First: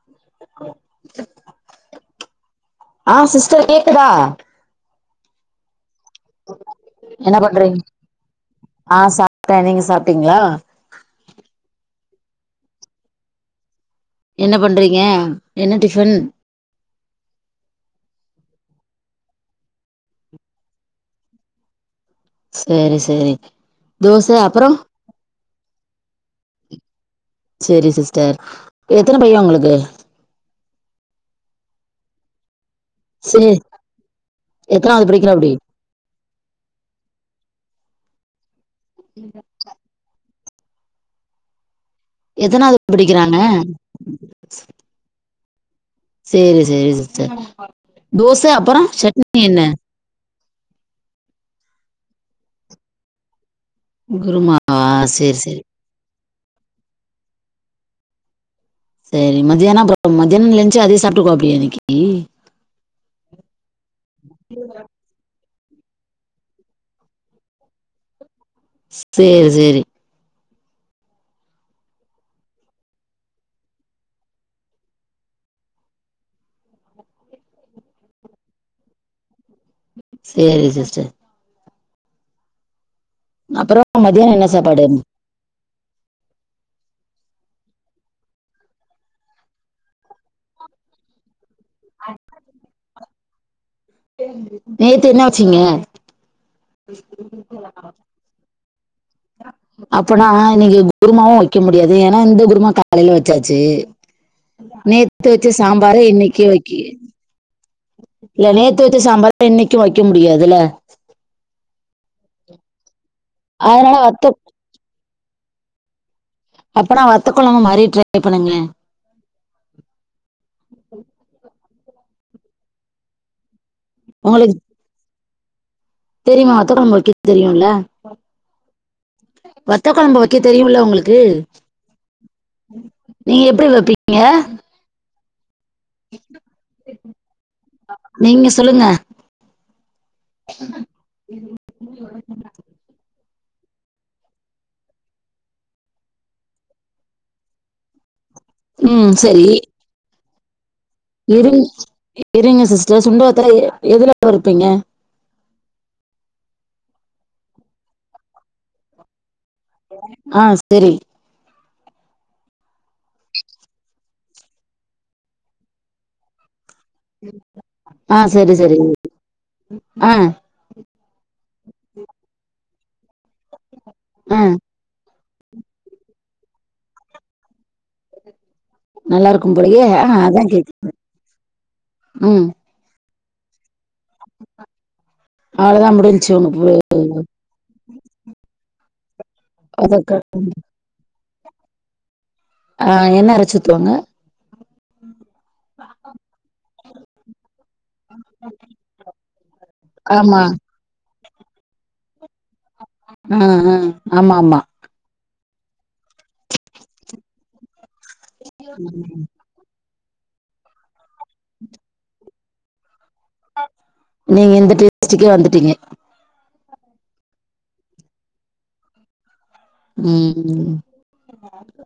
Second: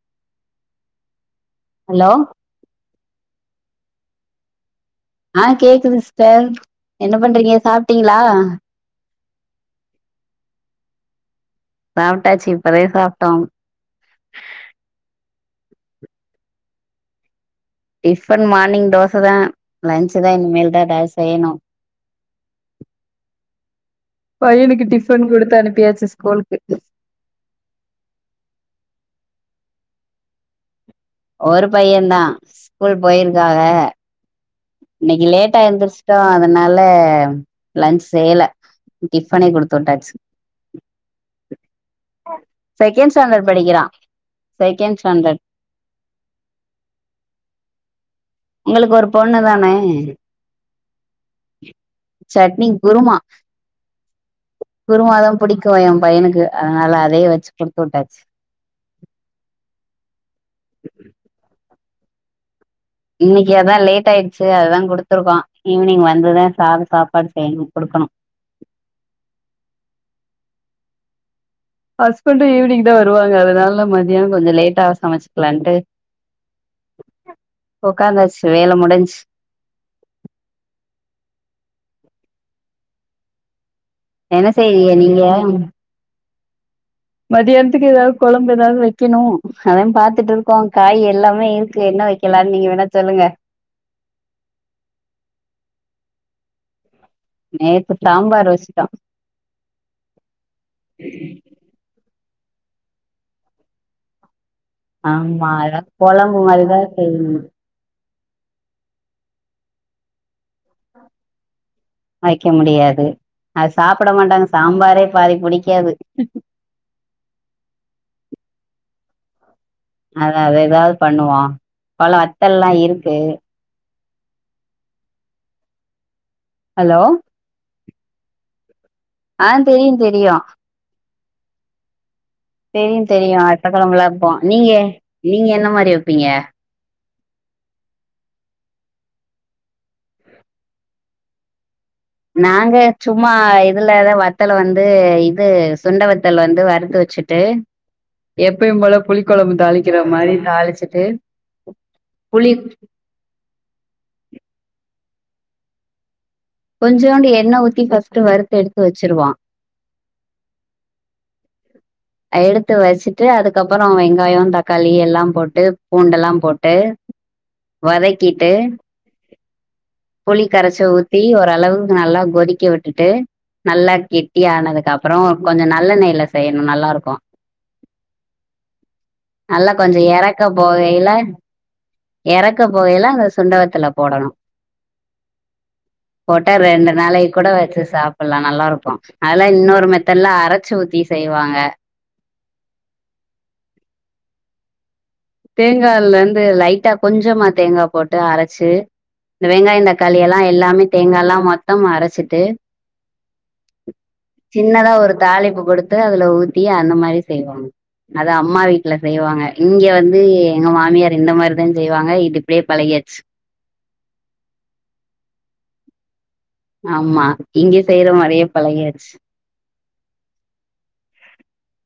[unintelligible] Hello ஆ sister கேக்குதா ஆ கேக்குது சிஸ்டர் என்ன பண்றீங்க சாப்ட்டீங்ளா ஆ சாப்ட்ட நீங்க சாப்ட்டீங்ளா சாப்ட்டாச்சு இப்பதே சாப்ட்டோ என்ன பண்றீங்க என்ன டிஃபன் டிஃபன் மார்னிங் தோசதா லன்ஞ்சுதா இன்னுமேல்தா எதாவ் செய்யணு சேரி சேரி தோச அப்புறோ பையனுக்கு டிஃபன் குடுத்து அனுப்பியாச்சு ஸ்கூலுக்கு சேரி சிஸ்டர் எத்தன பையன் உங்ளுக்கு ஒரு பையன்தா ஸ்கூல் சேரி போய்ருகாக எத்தனாவது இன்னிக்கு படிக்கிறாப்டி லேட்டா எந்திருச்சுட்டோ அதனால லன்ச் செய்யல டிஃபனே குடுத்து விட்டாச்சு எத்தனாவது செகேண்ட் படிக்கிறாங்க ஸ்டாண்டர்ட் படிக்கிறா செகேண்ட் ஸ்டாண்டர்ட் செரி செரி சிஸ்டர் தோச அப்புறோ உங்களுக்கு ஒரு பொண்ணு சட்னி என்ன தானே சட்னி குருமா குருமாவா குருமாதா சேரி சேரி பிடிக்கோ ஏ பையனுக்கு அ அதனால அதையே வெச்சு குடுத்து விட்டாச்சு சரி மத்தியானம் அப்புறோ மதியியானம் லஞ்சு அதயே சாப்ட்டுக்குவாப்படியா இன்னிக்கு இன்னிக்கு அதா லேட் ஆயிடுச்சு அதா குடுத்துருக்கோ ஈவினிங் வந்துதா சாத சாப்பாடு செய்யணோ குடுக்கணோ செரி சேரி ஹஸ்பண்டோ ஈவினிங் தா வருவாங்க அதனால மதியானோ கொஞ்சோ லேட்டாவே சமச்சக்கலான்ட்டு ஒக்காந்தாச்சு வேல முடிஞ்சு செரி சிஸ்டர் அப்புறோ மதியானோ என்ன சாப்பாடு ஏ ம் மதியானத்துக்கு எதாவது கொழம்பு எதாவது வெக்கணோ அதா பாத்துட்டு இருக்கோ காய் எல்லாமே இருக் என்ன வெக்கலானு நீங்க வேணா சொல்லுங்க நேத்து என்ன வெச்சீங்க [unintelligible] நேத்து சாம்பாரு வெச்சிட்டோ அப்பனா இன்னிக்கு குருமாவு வெ க்க முடியாது ஏன்னா இந்த குருமா காலைல வெச்சாச்சு நேத்து வெச்ச ஆமா அதாவது சாம்பார குழம்பு இன்னக்கி வெக்கி மாதிரிதான் செய்யணும் இல்ல நேத்து வெச்ச சாம்பார இன்னிக்கு வெக்க முடியாதுல்ல வெக்க முடியாது அத அதனால சாப்புட வத்த மாட்டாங்க சாம்பாரே பாதி பிடிக்காது அப்பனா வத்தக்கொழம்பு மாரி ட்ரை பண்ணுங்கலே அத அது எதாவது பண்ணுவோ பல வத்தல்லா இருக்கு உங்குளுக்கு தெரியுமா வத்தக்கொழம்பு ஹலோ வெக்க தெரியும்ல ஆ வத்த தெரியு கொழம்பு வெக்க தெரியு தெரியும்ல உங்குளுக்கு தெரியு தெரியோ வத்தகொழம்புலா வைப்பீங்க வெப்போ நீங்க நீங்க என்ன மாரி வெப்பீங்க நீங்க சொல்லுங்க நாங்க சும்மா இதுலதா வத்தல வந்து இது சுண்ட வத்தல் வந்து வறுத்து வெச்சுட் டு எப்பயு போல ம் புளி கொழம்பு தாளிக்கிற மாரி தாளிச்சு இருங் இருங்க சிஸ்டர் சுண்டவத்தல எதுல வருப்பீங்க கொஞ்சோண்டு எண்ண ஊத்தி ஃபர்ஸ்ட்டு வறுத்து எடுத்து வெச்சுருவோ ஆ செரி எடுத்து வெச்சிட்டு அதுக்கப்புறோ வெங்காயோ தக்காளி எல்லா போட்டு பூண்டெல்லா போட்டு ஆ வதக்கிட்டு சரி சரி ஆ புளி கரைச்சு ஊத்தி ஓரளவுக்கு நல்லா கொதிக்க விட்டுட்டு நல்லா ஆ கெட்டியானதுகப் பறோ கொஞ்சோ நல்லெணெய்ல செய்யணோ நல்லா இருக்கோ இருக்கும் நல்லா போலயே கொஞ்சோ ஆ எறக்க அதான் கேக்கு போகையில ம் எறக்க போகையில அந்த சுண்ட வத்தல போடணோ அவ்ளோதா முடிஞ் போட்டா ரெண்டு நாளைக்கு கூட வெச்சு சாப்புலா நல்லா இருக்கோ அதுல இன்னோரு அதற்கு மெத்தட்ல அரச்சு ஊத்தி செய்வாங்க அ என்ன அரச்சு ஊத்துவாங்க தேங்காலந்து லைட்டா கொஞ்சமா தேங்கா போட்டு அரச்சு, இந்த வெங்காயோ தக்காளி எல்லா ஆமா எல்லாமே தேங்காலா மொத்தமா அரச்சிட்டு ஆ அ ஆமாமா சின்னதா ஒரு தாளிப்பு குடுத்து அதுல ஊத்தி அந்த மாரி செய்வாங். அது அம்மா வீட்ல செய்வாங்க இங்க வந் து எங்க மாமியார் இந்த மாரிதா செய்வாங்க இது இப்டே பழகியாச்சு. நீங்க இந்த டேஸ்டுக்கே வந்துட்டீங்க. ஆமா இங்க செய்ற மாரியே பழகியாச்சு. ம்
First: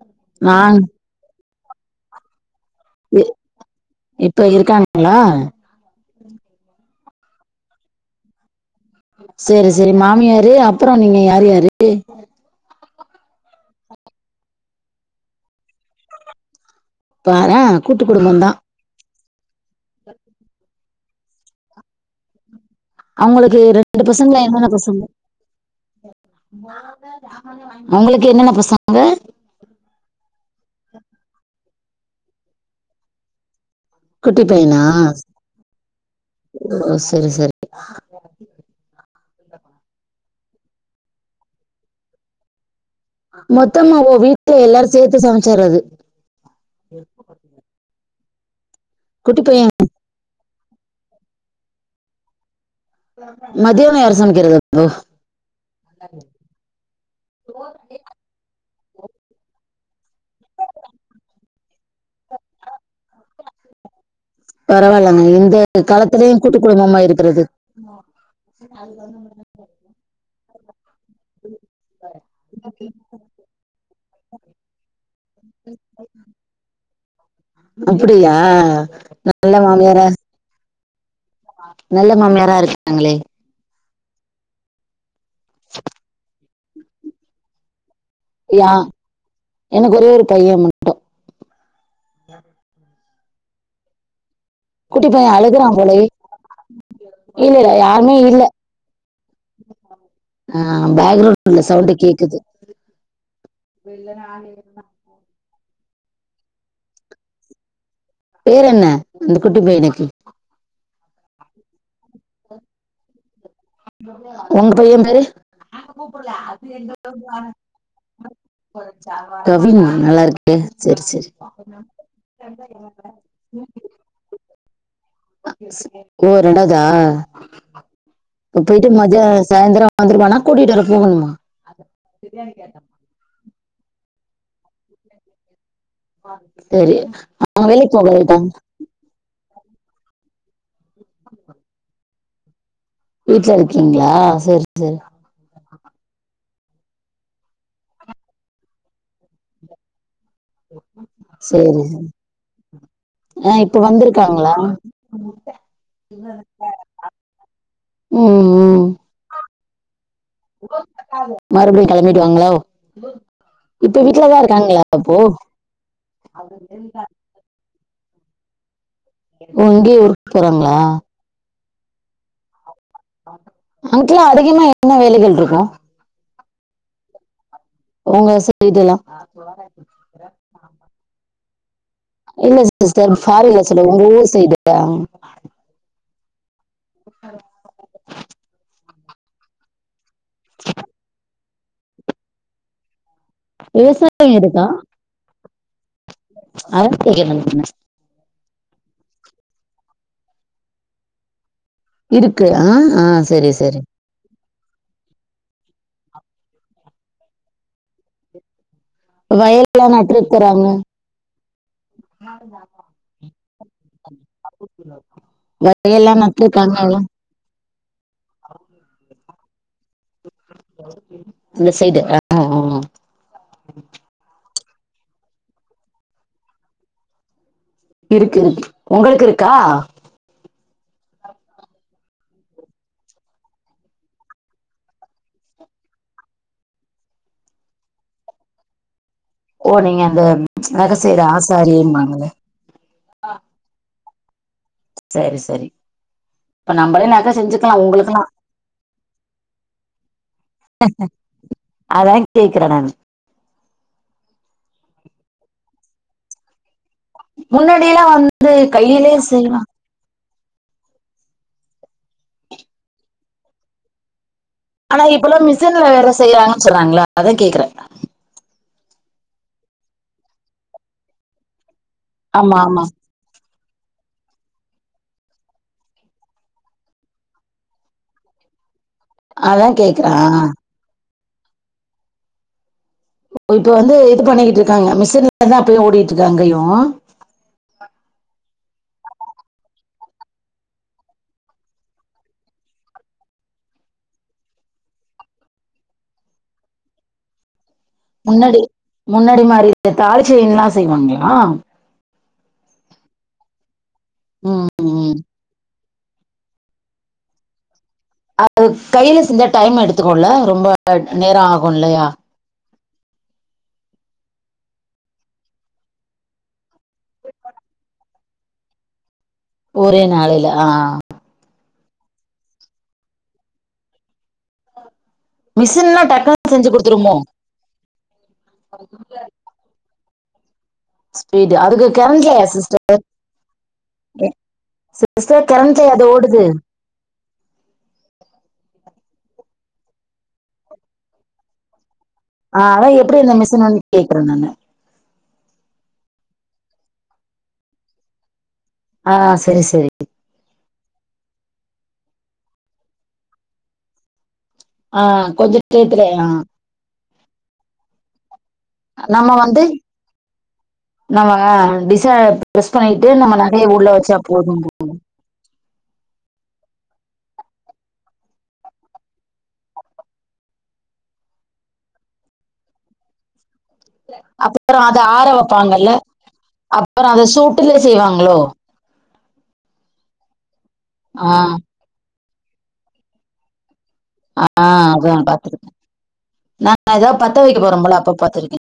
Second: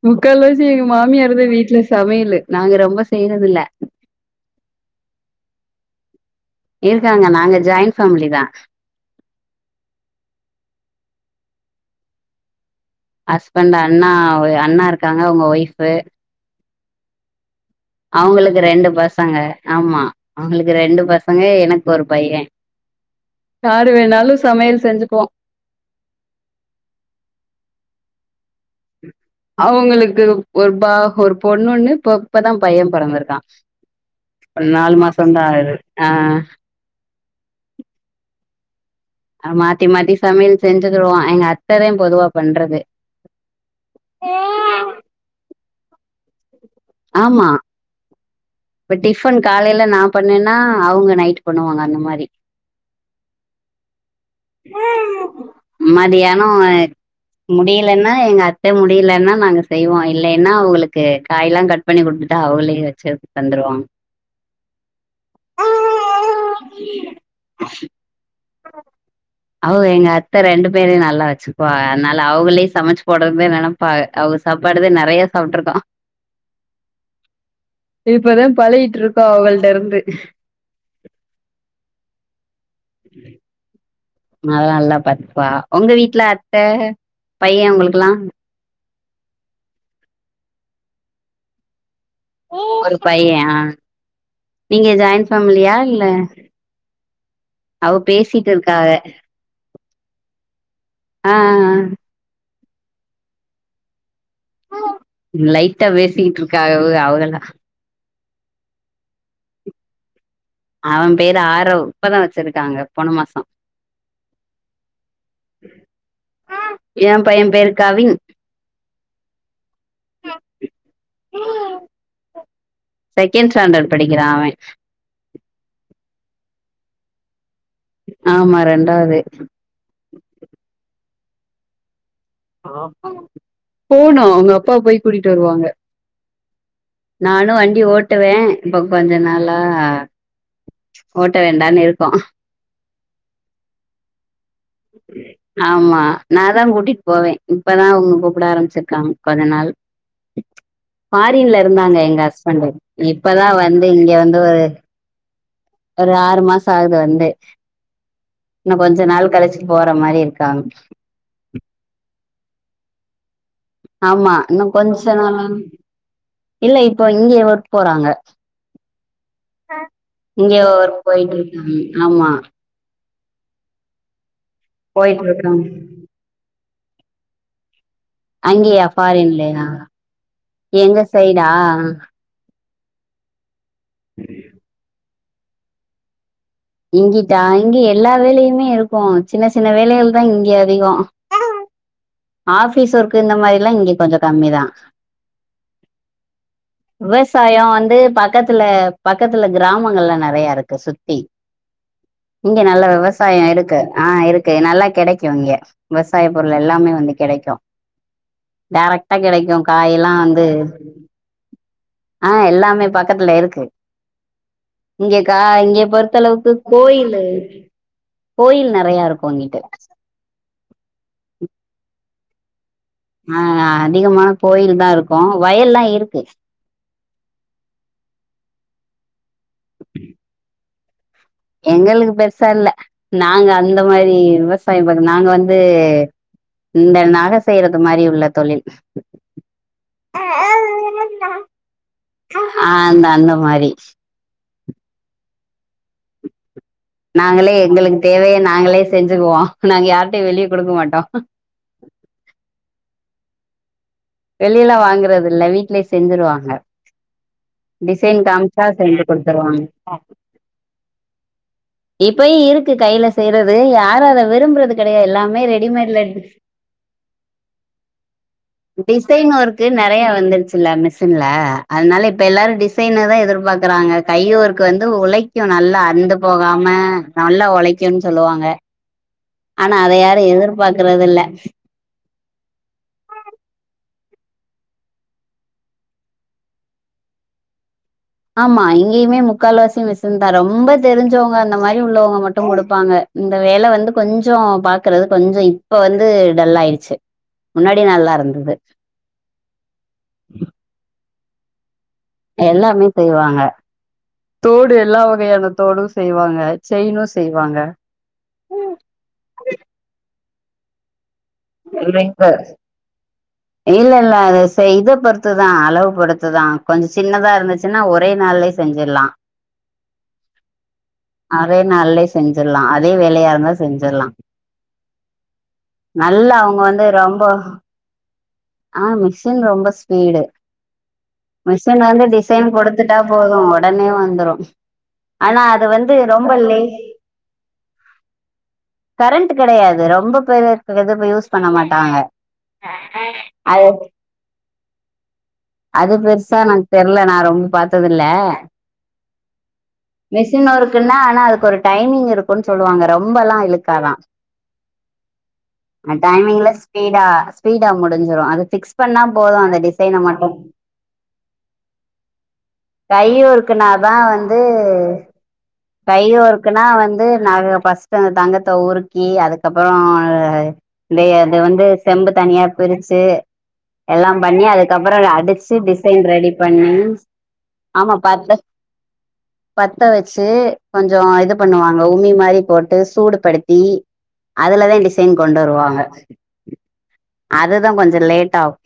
முக்கால் வாசி நாங் எங்க மாமியார்தா வீட்ல சமையலு நாங்க ரொம்ப இ செய்றதில்ல. இப்ப இருக்காங்ளா? இருக்காங்க நாங்க ஜாயின் ஃபேமிலி தா. சேரி சேரி மாமியாரு அப்புறோ நீங்க யாரு யாரு? ஹஸ்பண்டு அண்ணா ஒ அண்ணா இருக்காங்க அவுங்க ஒய்ஃபு. பாரே கூட்டு குடும்பந்தா அவுங்களுக்கு ரெண்டு பசங்க ஆமா அவுங்களுக்கு ரெண்டு பசங்க எனக்கு ஒரு பைய. அவுங்களுக்கு யாரு ரெண்டு வேணாலு பசங்களா என்னென்ன சமையல் பசங்க? செஞ்சுக்குவா அவுங்களுக்கு என்னென்ன பசங்க? அவுங்களுக்கு ஒரு பா ஒரு பொண்ணு ஒன்னு இப்ப இப்பதா பைய பெறந்திருக்கா. குட்டி இப்ப பையனா நாலு மாசந்தா ஆகுது ஆ. ஓ செரி செரி. ஆ மாத்தி மாத்தி சமையல் செஞ்சுக்கிருவோ எங்க அத்ததா பொதுவா பண்றது. மொத்தமா ஓ வீட்ல எல்லாரு சேத்து சமைச்சர்றது. ஆமா. இப்ப டிஃபன் குட்டி பைய காலைல நா பண்ணேன்னா அவுங்க நைட்டு பண்ணுவாங்க அந்த மாரி. மத்தியானோ யார் சமைக்கறது அப்போ. மதியானோ அ முடியலன்னா எங்க அத்த முடியலன்னா நாங்க செய்வோ இல்லேன்னா அவுங்களுக்கு காய்லா கட் பண்ணி குடுத்துட்டா அவுகளே வெச்சு தந்துருவாங். பரவாலங்க இந்த காலத்துலியு கூட்டு குடும்பமா இருக்கறது. அவு எங்க அத்த ரெண்டு பேரயு நல்லா வெச்சு பா அனால அவுகளே சமைச்சு போட்றதுதா நெனப்பாக, அவுக சாப்பாடுதா நெறைய சாப்ட்டுருக்கோ. அப்பிடியா இப்பதா பழகிட்டு இருக்கோ நல்ல அவங்கள்ட்ட இருந்து மாமியாரா நல்ல மாமியாரா இருக்காங்களே. அதுலா நல்லா பாத்துப்பா. உங்க வீட்ல அத்த பைய உங்குளுக்குளா? யா எனக்கு ஒரே ஒரு பைய மட்டு. ஒரு பைய ஆ. நீங்க குட்டி ஜாயின் பையன் ஃபேமிலியா அழுகுறான் இல்ல? போலயே இல்ல இல்ல அவ பேசிட்டுருக்காக. ஆ பேக்ரவுண்ல சவுண்டு கேக்குது. லைட்டா பேசிட்டுருக்காகவு அவுகள்லா. பேரென்ன அந்த குட்டி பேபிக்கு. அவ பேரு ஆரவ் இப்பதா வெச்சிருக்காங்க போன மாசோ. உங்க பைய பேரு? எ பைய பேரு கவின் கவினா நல்லா இருக்கு செரி செரி. செகண்ட் ஸ்டாண்டடு படிக்கிறா அவே. அ ஸ் ஓ ரண்டாவ்தா? ஆமா ம் போயிட்டு ரெண்டாவது மதியா சாயந்தரோ வந்துருவானா கூட்டிட்டு வர போகணுமா? போணு அவுங்க அப்பா போய் கூட்டிட்டு வருவாங்க. சரி நானு அவங்க வண்டி வேலைக்கு போக ஓட்டுவே. போயிட்டாங்க இப்ப கொஞ்ச நாளா ஓட்ட வேண்டான்னு இருக்கோ. வீட்ல இருக்கிங்ளா செரி செரி. ஆமா நா தா கூட்டிட் போவே இப்பதா அவுங்க கூப்பிட ஆரம்ச்சிருக்காங் கொஞ்ச நாள். பாரின்ல சரி இருந்தாங்க சரி எங்க ஹஸ்பண்டு இப்பதா ஆஹ் இப்ப வந்து இங்க வந்து வந்திருக்காங்களா ஒரு [inaudible] ஒரு ஆறு மாசம் ஆகுது வந்து ம் இன்னும் ம். கொஞ்ச நாள் கழிச்சு போற மாரி இருக்கு மறுபடியும் கிளம்பிடுவாங்களோ இப்ப ஆமா வீட்டுலதான் இன்னும் இருக்காங்களா கொஞ்ச அப்போ நாள் இல்ல இப்போ இங்க ஒர்க் போறாங்க ஓ இங்கேயே ஊருக்கு இங்க போறாங்களா ஒரக் போய்ட்டு இருக்காங்க ஆமா அங்கல்லா அதிகமா என்ன போயிட்டு வேலைகள் இருக்காங்க இருக்கும் உங்க சைடு அங்கேயா எல்லாம் ஃபாரின்லையா எங்க சைடா இல்ல சிஸ்டர் ஃபாரின்ல சொல்லல உங்க ஊரு சைடு இருக்குல அங்க இங்கிட்டா இங்க எல்லா வேலையுமே இருக்கும் சின்ன சின்ன வேலைகள் தான் இங்க அதிகம் ஆபிஸ் ஒர்க் இந்த மாரி ல்லா இங்க கொஞ்சம் விவசாயம் கம்மி தா இருக்கா அதான் கேட்கிறேன் நானு. விவசாயம் வந்து பக் பக்கத்துல பக்கத்துல கிராமங்கள்லாம் நிறைய இருக்கு சுத்தி இருக்கு இங்க ஆ நல்ல ஆ விவசாயம் சரி இருக்கு சரி ஆஹ் இருக்கு நல்லா கிடைக்கும் இங்க விவசாய பொருள் எல்லாமே வந்து கிடைக்கும் டேரக்டா கிடைக்கும் வயல்லாம் காயி எல்லாம் வந்து நட்டுருக்குறாங்க ஆஹ் எல்லாமே பக்கத்துல இருக்கு இங்க காய் இங்க வயல்லாம் பொறுத்தளவுக்கு நட்டுருக்காங்க கோயிலு கோயில் நிறைய இருக்கும் இங்கிட்டு இந்த சைடு ஆ. ஆஹ் அதிகமான கோயில் தா இருக்கும் வயல்லா இருக்கு இருக்கு உங்களுக்கு இருக்கா எங்களுக்கு பெருசா இல்ல நாங்க அந்த மாரி விவசாயம் நாங்க வந்து இந்த நக செய்யறது மாதிரி உள்ள தொழில் ஓ நீங்க அந்த நக செய்யுற ஆசாரின்வாங்களே ஆஹ் அந்த அந்த மாரி சேரி சேரி நாங்களே எங்களுக்கு உங்களுக்கெல்லாம் தேவய நாங்களே செஞ்சுக்குவோ நாங்க யார்ட்டையும் வெளிய கொடுக்க மாட்டோ அதான் கேக்குறே நானு வெளியில வாங்குறது இல்ல வீட்லயே செஞ்சுருவாங்க முன்னாடியெல்லா டிசைன் வந்து காமிச்சா செஞ்சு கையிலே குடுத்துருவாங்க செய்யலாம் இப்பேயு இருக்கு கையில செய்றது யாரும் அத விரும்புறது ஆனா கெடையாது இப்ப எல்லாமே எல்லாம் மிஷின்ல ரெடிமேட்ல வேற செய்றாங்க சொல்றாங்களா அதான் கேக்குறே டிசைன் ஒர்க்கு நிறைய வந்துருச்சுல்ல மிஷின்ல அதனால இப்ப ஆமா எல்லாரும் ஆமா டிசைனதா எதிர்பாக்கு றாங்க கை ஒர்க் வந்து உழைக்கும் நல்லா அந்து போகாம நல்லா உழைக்கும்னு சொல்லுவாங்க அதா ஆனா அத கேக்குறேன் ஆ. யாரும் எதிர்பார்க்குறது இல்ல ஓ இப்ப வந்து இது பண்ணிக்கிட்டு இருக்காங்க மிஷின்லதா அப்பையும் ஓடிகிட்டு இருக்கா அங்கையும் ஆமா இங்கேயுமே முக்கால்வாசி மிஷின் தா ரொம்ப தெரிஞ்சவுங்க அந்த மாரி உள்ளவுங்க மட்டும் குடுப்பாங்க இந்த வேல வந்து கொஞ்சம் பாக்குறது கொஞ்சம் இப்ப வந்து டல்லா ஆயிடுச்சு முன்னாடி நல்லா இருந்தது முன்னாடி முன்னாடி மாரி தாலி செயின்ல்லா செய்வாங்களா எல்லாமே செய்வாங்க ம் தோடு எல்லா ம். வகையான தோடும் செய்வாங்க செயினும் செய்வாங்க அது கையில செஞ்சா டைம் எடுத்துக்கோல ரொம்ப நேரம் ஆகும் இல்லையா இல்ல இல்ல அது செய் இத பொறுத்துதான் அளவு பொறுத்துதான் கொஞ்சம் சின்னதா இருந்துச்சுன்னா ஒரே நாள்ளயே செஞ்சிரலா ஒரே நாளையில ஆஹ் ஆஹ் அதே நாளே செஞ்சிரலா அதே வேளையா இருந்தா செஞ்சிரலா மிஷின்லாம் நல்லா டக்குன்னு அவுங்க செஞ்சு வந்து கொடுத்துருமோ ரொம்ப ஆஹ் மிஷின் ரொம்ப ஸ்பீடு ஸ்பீடு மிஷின்ல அதுக்கு வந்து கரண்ட் டிசைன் சிஸ்டர் குடுத்துட்டா போதும் உடனே வந்துரும் ஆனா சிஸ்டர் அது கரண்ட் வந்து ரொம்ப ஓடுது லேட் கரண்ட்டு கிடையாது ரொம்ப பேரு இத போய் யூஸ் பண்ண மாட்டாங்க ஆ அதா எப்பிடி இந்த அது மிஷன் வந்து கேக்கறேன் நானு அது பெருசா எனக்கு தெர்ல நானு ரொம்ப பாத்ததில்ல ஆ செரி சேரி மிஷின் ஒர்க்குன்னா ஆனா அதுக்கு ஒரு டைமிங் இருக்குன்னு சொல்லுவாங்க ரொம்பல்லா இழுக்காதா ஆ கொஞ்ச அ டயத்துல ஆ டைமிங்ல ஸ்பீடா ஸ்பீடா முட் டிஞ்சிடு அது பிக்ஸ் பண்ணா நம்ம போது அந்த வந்து டிசைன மட்டு நம்ம டிசைன் ப்ரஸ் கை பண்ணிட்டு நம்ம நகைய உள்ள ஒர்க்குனாதா வெச்சா வந்து போது போது கை ஒர்க்குனா வந்து நாகைய ஃபர்ஸ்ட் அந்த தங்கத்த உறுக்கி அதுக்கப்புறோ அ தே அது வந்து செம்பு தனியா பிரிச்சு எல்லா பண்ணி அப்புறோ அத அதுக்கப்புறோ ஆற அடிச்சு வப்பாங்கல்ல டிசைன் ரெடி பண்ணி அப்புறோ அத சூட்டுல ஆமா செய்வாங்களோ பாத்த பத்த வீச்சு கொஞ்சோ இது ஆ பண்ணுவாங்க உமி மாரி போட்டு சூடு படுத்தி அதுலதா டிசைன் கொண்டு வருவாங்க ந நா ஏதாவது பத்த வைக்க அதுதா போறோம்ல கொஞ்சோ அப்ப லேட் ஆகு பாத்துருக்கே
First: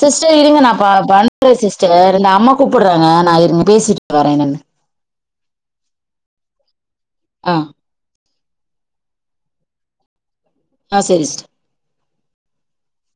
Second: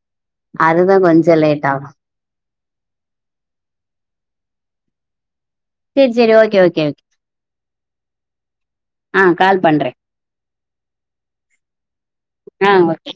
சிஸ்டர் இருங்க நா ப அதுதா ப கொஞ்சோ பண்றே லேட் ஆகு சிஸ்டர் எங்க அம்மா கூப்புட்றாங்க நா இருங்க பேசிட்டு வரே என்னானு செரி செரி ஓகே ஓகே ஓகே ஆ ஆ கால் பண்றே ஆ செரி் சிஸ்டர் ஆ ஓகே